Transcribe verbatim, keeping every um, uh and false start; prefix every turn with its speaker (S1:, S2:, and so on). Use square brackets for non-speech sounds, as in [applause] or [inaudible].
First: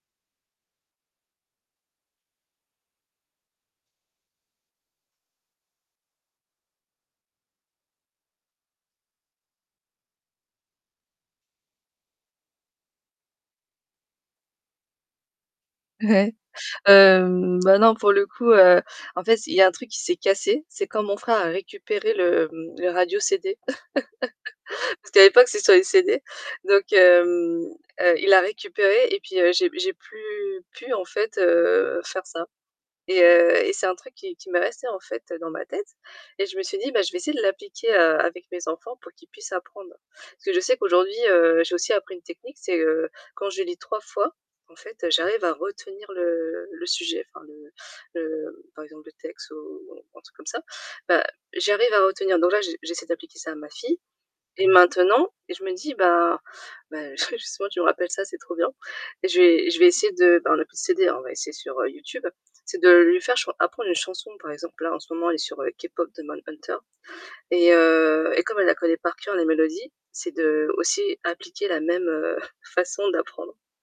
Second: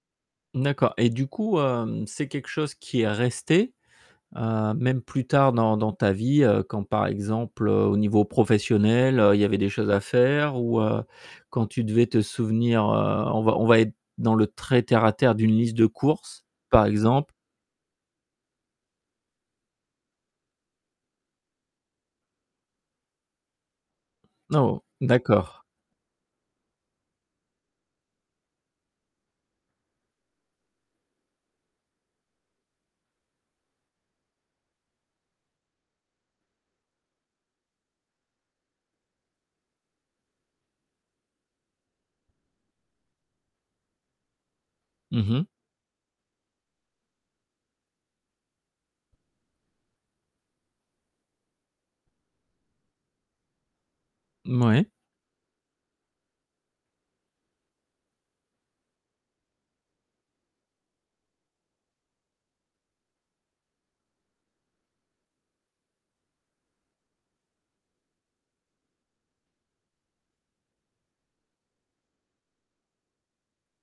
S1: D'accord. Et du coup, hem, c'est quelque chose qui est resté, heu, même plus tard dans dans ta vie, heu, quand par exemple, heu, au niveau professionnel, heu, il y avait des choses à faire ou, heu, quand tu devais te souvenir, heu- on va on va être dans le très terre-à-terre- d'une liste de
S2: Ouais.
S1: courses, par exemple?
S2: Hem, bah, non, pour le coup, heu, en fait, c il y a un truc qui s'est cassé, c'est quand mon frère a récupéré le, hem, le radio CD,
S1: Oh!
S2: [laughs] parce qu'à l'époque,
S1: D'accord.
S2: c'était sur les CD. Donc, hem, heu, il l'a récupéré et puis, heu, j'ai p j'ai plus pu, en fait, heu, faire ça. Et heu, et c'est un truc qui qui m'est resté, en fait, heu, dans ma tête et je me suis dit: «Bah, je vais essayer de l'appliquer, heu, avec mes enfants pour qu'ils puissent apprendre». Parce que je sais qu'aujourd'hui, heu, j'ai aussi appris une technique, c'est, heu, quand je lis trois fois, en fait, heu,
S1: Mmh
S2: j'arrive
S1: mh.
S2: à retenir le le sujet enfin le le, hem, par exemple, le texte ou un truc comme ça. Bah, j'y arrive à retenir. Donc là, j'e j'essaie d'appliquer ça à ma fille et
S1: Mouais.
S2: maintenant et je me dis, bah- bah, ju justement tu me rappelles ça, c'est trop bien- et je vais je vais essayer de- ben on n'a plus de CD hein, on va essayer sur, heu, YouTube- c'est de lui faire chan apprendre une chanson. Par exemple, là, en ce moment, elle est sur, heu, K‑Pop Demon Hunters et, heu, et comme elle la connaît par cœur, la mélodie, c'est d'aussi appliquer la même, heu, [chuckles] façon d'apprendre.